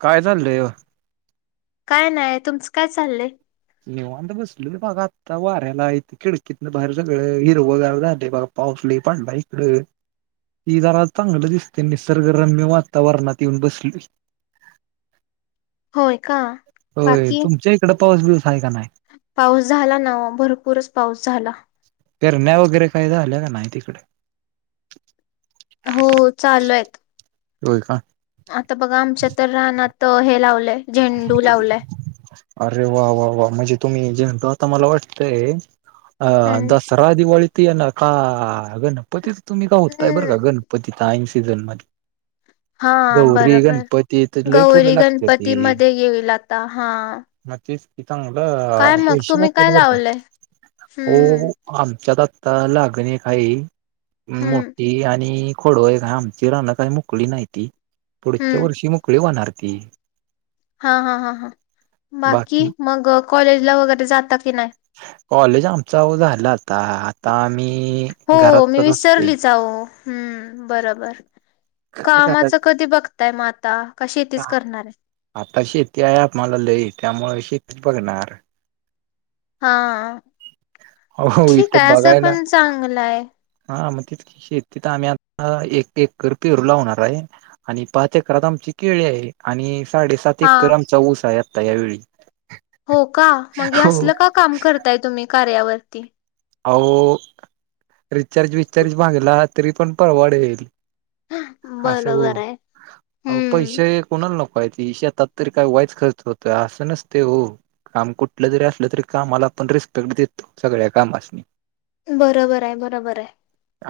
काय चाललंय. काय नाही तुमचं काय चाललंय. निवांत बसलेलो बघा आता वाऱ्याला इत खिडकीतन बाहेर सगळं हिरवगार झाले बघ. पाऊस लय पडला इकड. ते जार चांगलं दिसते निसर्गरम्य वातावरणात येऊन बसले. होय का. होय बाकी तुमच्या इकड पाऊस बिउस आहे का नाही? पाऊस झाला ना ओ भरपूरच पाऊस झाला. पेरण्या वगैरे काही झाल्या का नाही तिकड? हो चालू आहेत. होय का. आता बघा आमच्या तर रानात हे लावलंय. झेंडू लावलाय अरे वा वा वा! म्हणजे तुम्ही जे म्हणतो आता मला वाटतय. अं हम्म दसरा दिवाळीती येणार गणपतीच. तुम्ही गव्हताय बरं हम्म का गणपती सीझनमध्ये. हा बरोबर! गणपतीत लय फुलं गौरी गणपती मध्ये येईल आता हा. हा तेच की, काय चांगलं मग पैसे तुम्ही राहत्यात काय बर का लावलंय हो हम्म हो. आमच्यात आता लागणे काही हम्म मोठी आणि खडोय आमची राहणं काही मोकळी नाही ती, पुढच्या हम्म वर्षी मोकळी होणार ती. हा हा हां हां, बाकी मग कॉलेजला वगैरे जात की नाही? कॉलेज आमच झालं आता आता आम्ही हो मी घरातच असतोय. विसरलीच आ ओ हम् बरोबर काय कामाच करायचं कधी बघ ताय माता कशी तच करणार आहे. आता शेती आहे आम्हाला लई त्यामुळे शेतीच बघणार. हा हा हो ठीक इथं आहे, असं बघायला पण चांगलं आहे. हा मग तेच की शेतीत आम्ही आता एक एकर पेरू लावणार आहे. आणि पाच एकरात आमची केळी आहे, आणि साडेसात एक हा कमचा ऊस आहे आता यावेळी. हो का मग हो असलं का काम करताय तुम्ही कार्यावरती. आओ रिचार्ज विचार्ज मागला तरी पण परवडेल. आस बरोबर आहे हो हम्म पैसे कोणाला नको आहे ते, शेतात तरी काय वाईच खर्च होतोय असं नसतंय ओ. काम कुठलं जरी असलं तरी कामाला आपण रिस्पेक्ट देतो सगळ्या कामासनी. बरोबर आहे, बरोबर आहे.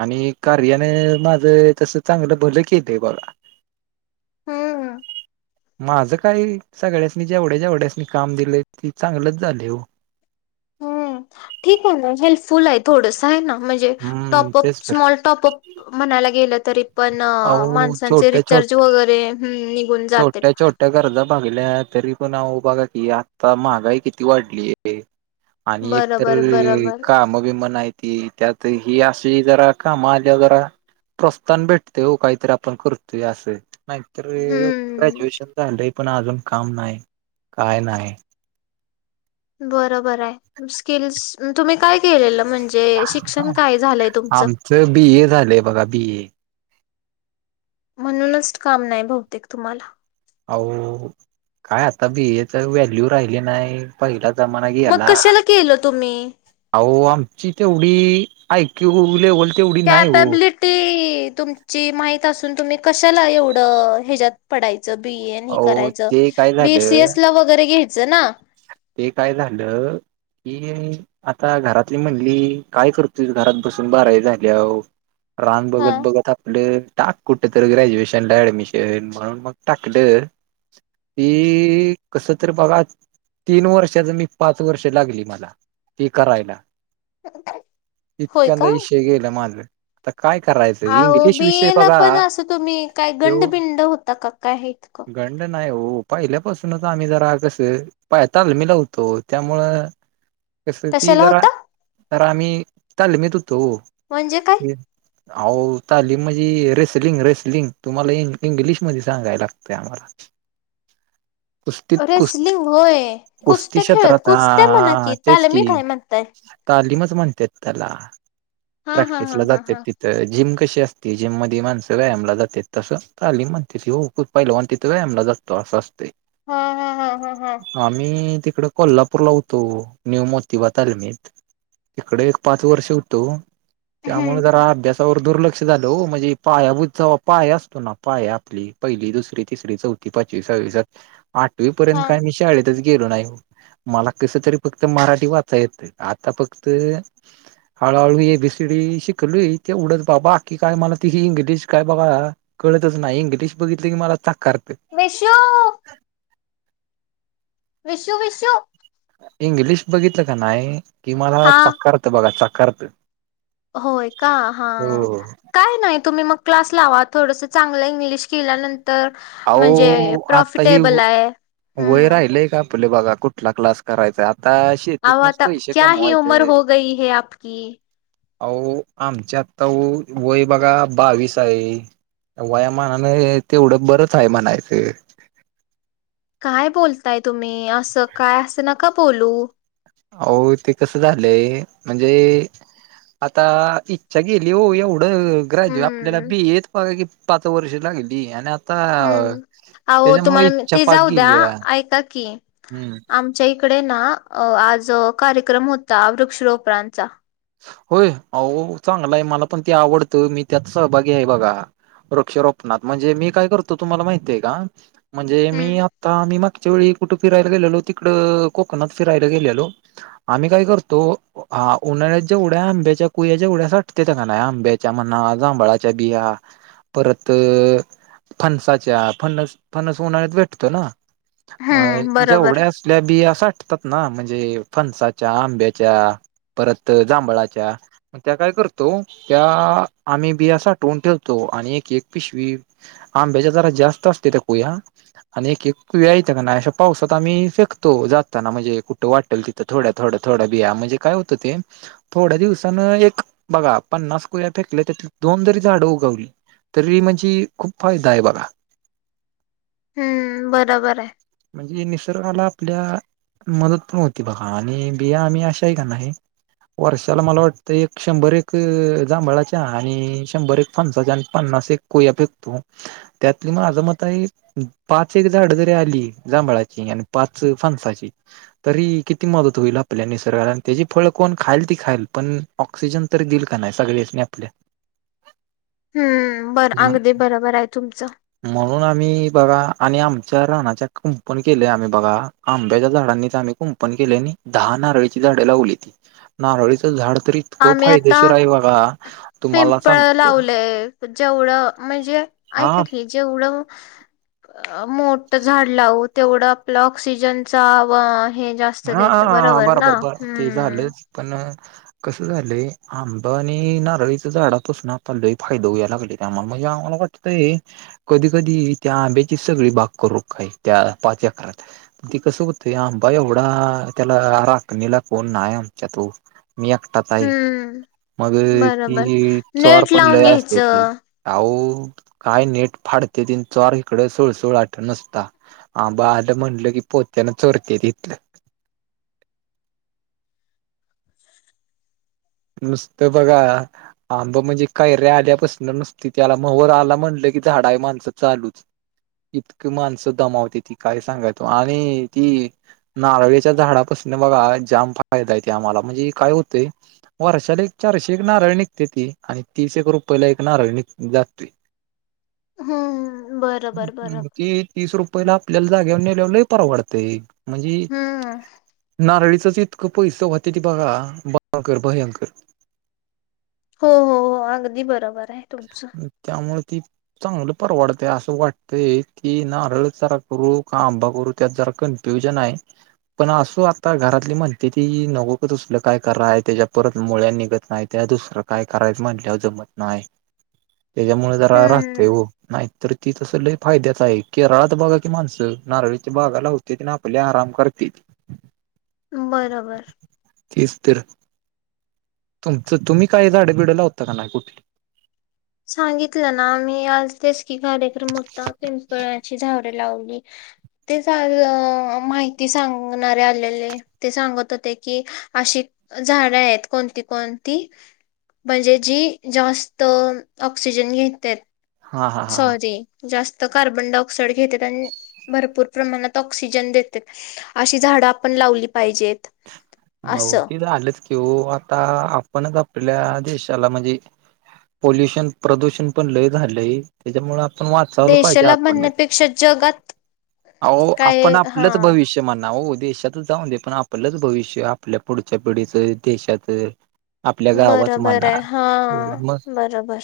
आणि कार्यान माझं तस चांगलं भलं केलेय बघा. हम हम. माझं काय सगळ्यासनी जेवढ्या जेवढ्यासनी काम दिले ते चांगलच झाले हो. ह् ठीक आहे ना हेल्पफुल आहे थोडस आहे ना म्हणजे हम्म टॉपअप तेच तर स्मॉल टॉप अप म्हणायला गेलं तरी पण अहो माणसांचे छोट्या छोट रिचार्ज वगैरे हम छोट्या छोट्या गरजा भागल्या तरी पण आओ बघा की आता महागाई किती वाढलीय. आणि एकतर बरोबर बरोबर काम बीम नाहीत. ती त्यात ही अस ही जरा काम आल्यावर जरा प्रोस्ताहन भेटते हो काहीतरी आपण करतोय अस. नाहीतर हम्म ग्रॅज्युएशन झालं पण अजून काम नाही, काय नाही. बरोबर आहे स्किल्स तुम्ही काय केलेलं. म्हणजे शिक्षण काय झालंय तुमचं? बिए झालेय बघा बिए. म्हणूनच काम नाही बहुतेक तुम्हाला. आओ काय आता बीएच व्हॅल्यू राहिले नाही. पहिला जमाना मग गेला. कशाला केलं तुम्ही आहो आमची तेवढी एक्यू लेवल तेवढी त्यात नाही हो. तबलिक ते तुमची माहित असून तुम्ही कशाला एवढं ह्याच्यात पडाय बीएन ह अहो करायच ते काय झालं बीसीएस ला वगैरे घ्यायचं ना ते काय झालं की आता घरातली म्हणली काय करतोय घरात बसून बाराई झाल्यावर रान हा बघत बघत आपल टाक कुठं तर ग्रॅज्युएशनला ऍडमिशन म्हणून मग टाकलं. ती कस तर बघा तीन वर्षाच मी पाच वर्ष लागली मला ती करायला. होय इतक्यांदा का इशे गेलं माझ आता काय करायचं अह इंग्लिश विषय बियला बघा पण असं तुम्ही काय गंडबिंड होता का काय इतकं अड नाही हो पहिल्यापासूनच आम्ही जरा कसं पायतालमी लावतो त्यामुळं कस ती कशाला जरा होता तर आम्ही ल मी त होतो म्हणजे काय ह आह आली म्हणजे रेसलिंग रेसलिंग तुम्हाला इंग्लिश मध्ये सांगायला लागतंय आम्हाला. कुस्तीत अरे कुस् स्लीिंग होय कुसत कुस्ती खेळत क्षेत्रात हा कुसत म्हणा की तालमी मी काय म्हणताय तालीमच म्हणते त्याला हा हा हा प्रॅक्टिसला हा जात हा तीत तर जिम कशी असते जिम मध्ये माणसं व्यायामला जातात तसं तालीम म्हणते त हो खूप पहिलं आणि तिथं व्यायामला जात. तो असं असते. हम हम हम हम हम आम्ही तिकडे कोल्हापूर ला होतो न्यू मोती बता आल मीत तिकडे एक पाच वर्ष होतो हम्म, त्यामुळे जरा अभ्यास दुर्लक्ष झालं हो म्हणजे पायाभुज पाय असतो ना पाया आपली पहिली दुसरी तिसरी चौथी ती पचवीस सवीसात आठवी पर्यंत हा काय मी शाळेतच गेलो नाही मला कस तरी फक्त मराठी वाचा येत आता फक्त हळूहळू एबीसीडी शिकलोय ते उडत बाबा आखकी काय मला तिी इंग्लिश काय बघा कळतच नाही इंग्लिश बघितलं की मला चाकारते विषो विशु विशु इंग्लिश बघितलं का नाही कि मला हा चाकारत बघा चाकारत होय का हा हो काय नाही तुम्ही मग क्लास लावा थोडंसं चांगलं इंग्लिश केल्यानंतर तर अहो आता हे वय हम्म राहिलय का आपले बघा कुठ क्लास करायचा आता अहो शेतीतनच आता पैसे क्या ह उमर कमवायचे. हो गय है आपकी अहो आमच्या आत्ता वय बघा बावीस आहे वयामानाने तेवढं बरच वयमानायच काय बोलताय तुम्ही असं काय असं नका बोलू हो ते कसं झालंय म्हणजे आता इच्छा गेली हो एवढं ग्रॅज्यू आपल्याला हम्म बी येत बघा की पाच वर्ष लागली आणि हम् अहो त्याच्यामुळे तुम्हाला इच्छा ते पाक जाऊ द्या गेली ऐका की हम्म आम आमच्या इकडे ना आज कार्यक्रम होता वृक्ष रोपणांचा होय अहो चांगलाय मला पण ते आवडतं मी त्यात सहभागी आहे बघा वृक्षरोपणात म्हणजे मी काय करतो तुम्हाला माहितीय का म्हणजे मी हम्म आता आम्ही मागच्या वेळी कुठे फिरायला गेलेलो तिकडं कोकणात फिरायला गेलेलो आम्ही काय करतो हा उन्हाळ्यात जेवढ्या आंब्याच्या कुया जेवढ्या वाटते त्या का नाही आंब्याच्या मना जांभळाच्या बिया. परत फणसाच्या फनस फनस उन्हाळ्यात भेटतो ना म हम्म बरोबर जेवढ्या आपल्या बिया साठतात ना म्हणजे फणसाच्या आंब्याच्या परत जांभळाच्या त्या काय करतो त्या आम्ही बिया साठवून ठेवतो आणि एक एक पिशवी आंब्याज जरा जास्त असते त्या कोुया आणि एक एक व येतं का नाही अशा पावसात आम्ही फेकतो जाताना म्हणजे कुठं वाटल तिथे तर थोड्या थोड्या थोडं बिया म्हणजे काय हो ते थोड्या दिवसान एक बघा पन्नास कुया फेकले त्या दोनदरी झाडं उगवली तरी म्हणजे खूप फायदा आहे बघा हम्म बरोबर आहे म्हणजे निसर्गाला आपल्या मदत पण होती बघा आणि बिया आम्ही अशाही काना आहे वर्षाला मला वाटतं एक शंभर एक जांभळाच्या आणि शंभर एक फनसाच्या आणि पन्नास एक कोयापेकतो त्यातली म माझं मत आहे पाच एक झाड जरी आली जांभळाची आणि पाच फानसाची तरी किती मदत होईल आपल्या निसर्गाला आणि त्याची फळ कोण खाईल ती खाईल पण ऑक्सिजन तरी देईल का नाही सगळेच मी आपल्या हम्म बर ह अगदी बरोबर आहे तुमचं म्हणून आम्ही बघा आणि आमच्या रानाच्या कुंपण केले आम्ही बघा आंब्याच्या झाडांनी तर आम्ही कुंपन केलेने दहा नारळीची झाडे लावली ती नारळीचं झाड तरी आम्ही आता तुम्हाला पिंपळ सांगतो लावलेय जेवढं म्हणजे हा ऐकाली जेवढव मोठ झाड लावू तेवढं आपलं ऑक्सिजनचा व हे हा देत हा ना बरोबर ब ते झालं हम्म पण कसं झालं आंब आणि नारळीचं झाडा तस ना आपलही फायदा होयला लागले ते आम्हाला म्हजे आम्हाला वाटते कधी कधी त्या आंब्याची सगळी बाग करू काही त्या पाच अकात दती कस हैशगत ह बायव ड त्याला राखणीला कोण नामच्या तो मी एकटात आहे हम्म मग बरोबर ती चोर नेट पण लावून लय असते ती घ्यायचं अह काय नेट फाडते तीन चार इकडे सोळ सोळ आठ नसता हा बालं म्हटलं की पोत्याना चोरते तथलं नुसत बघा आंब म्हणजे कायर्या आल्यापासून नसती त्याला महर आला म्हटलं की झाड आहे माणसं चालूच इतकी माणसं दमावते ती काय सांगा तो आणि ती नारळीच्या झाडापासून बघा जाम फायदा येत आम्हाला म्हणजे काय होते वर्षाला एक चारशे एक नारळ निघते ती आणि तीसशे एक रुपययाला एक नारळ निघ जाते हम्म बरोबर बरोबर ती तीस रुपयेला आपल्याला जागेवर ने लवलंही परवडतेय म्हणजे हम्म नारळीचं इतका पैस वाते त बघाकर भयाकर हो हो हो अगदी बरोबर आहे तुमचं त्यामुळे ती चांगलं परवडतं असं वाटतंय की नारळ चारा करू का आंबा करू त्यात जरा करण प्यऊजन आहे पण असो आता घरातली म्हणते ती नकोकच असल काय क आहे त्याच्या परत मुळ्या निघत नाहीत त्या दुसर काय करायचं म्हटल्यावर जमत नाही त्याच्यामुळे जरा राहतंय हम्म हो नाहीत ती तस ल फायद्याच आहे केरळचा भागा आहे की माणस नारळीच्या भागाला होत ते ना आपले आराम करते बरोबर तीच तर तुमच तुम्ही काय झाडं बिडला होता का नाही कुठली सांगितलं ना आम्ही आज तेच की कार्यक्रम होता पिंपळाची झावडेे लावली ते माहिती सांगणारे आलेले ते सांगत होते की अशी झाडं आहेत कोणती कोणती म्हणजे जी जास्त ऑक्सिजन घेत हा हा हा हा सॉरी जास्त कार्बन डाय ऑक्साइड घेते आणि भरपूर प्रमाणात ऑक्सिजन देते अशी झाडं आपण लावली पाहिजेत हो असं ते झालेच की आता आपणच आपल्या देशाला म्हणजे पॉोल्युशन प्रदूषण पण लय झालंय त्याच्यामुळे आपण वाचावलं पाहिजे देशाला आपण म्हणण्यापेक्षा जगात अ आपण काय हा आपलंच भविष्य म्हण ना हो देशातच जाऊ दे पण आपलंच भविष्य आपल्या पुढच्या पिढीचं देशातच आपल्या गावच बरोबर आहे हा म्हणार मस्त बरोबर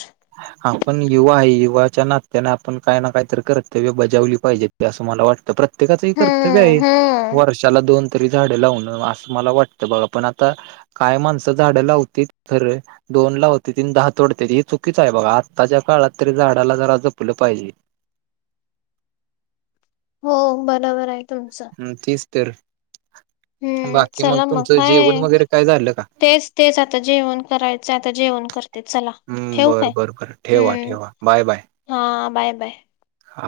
आपण युवा आहे युवाच्या नात्याने आपण काय ना काय तर कर्तव्य बजावली पाहिजे ते असं मला वाटतं प्रत्येकाचं ह कर्तव्य हम्म आहे हम्म वर्षाला दोन तरी झाडें लावण मला वाटतं बघा पण आता काय माणसं झाडं लावती तर दोन ला होते तीन दहा तोडते हे चुकीच आहे बघा आत्ताच्या काळात तरी झाडाला जरा जपलं पाहिजे हो बरोबर आहे तुमचं ह् तसतर हम्म चला मग काय वगैरे काय झालं का तेच तेच आता जेवण करायचं आता जेवण कर ते चला हम्म ठेव बर काय बर बर ठेवा हम्म ठेवा बाय बाय हा बाय बाय हा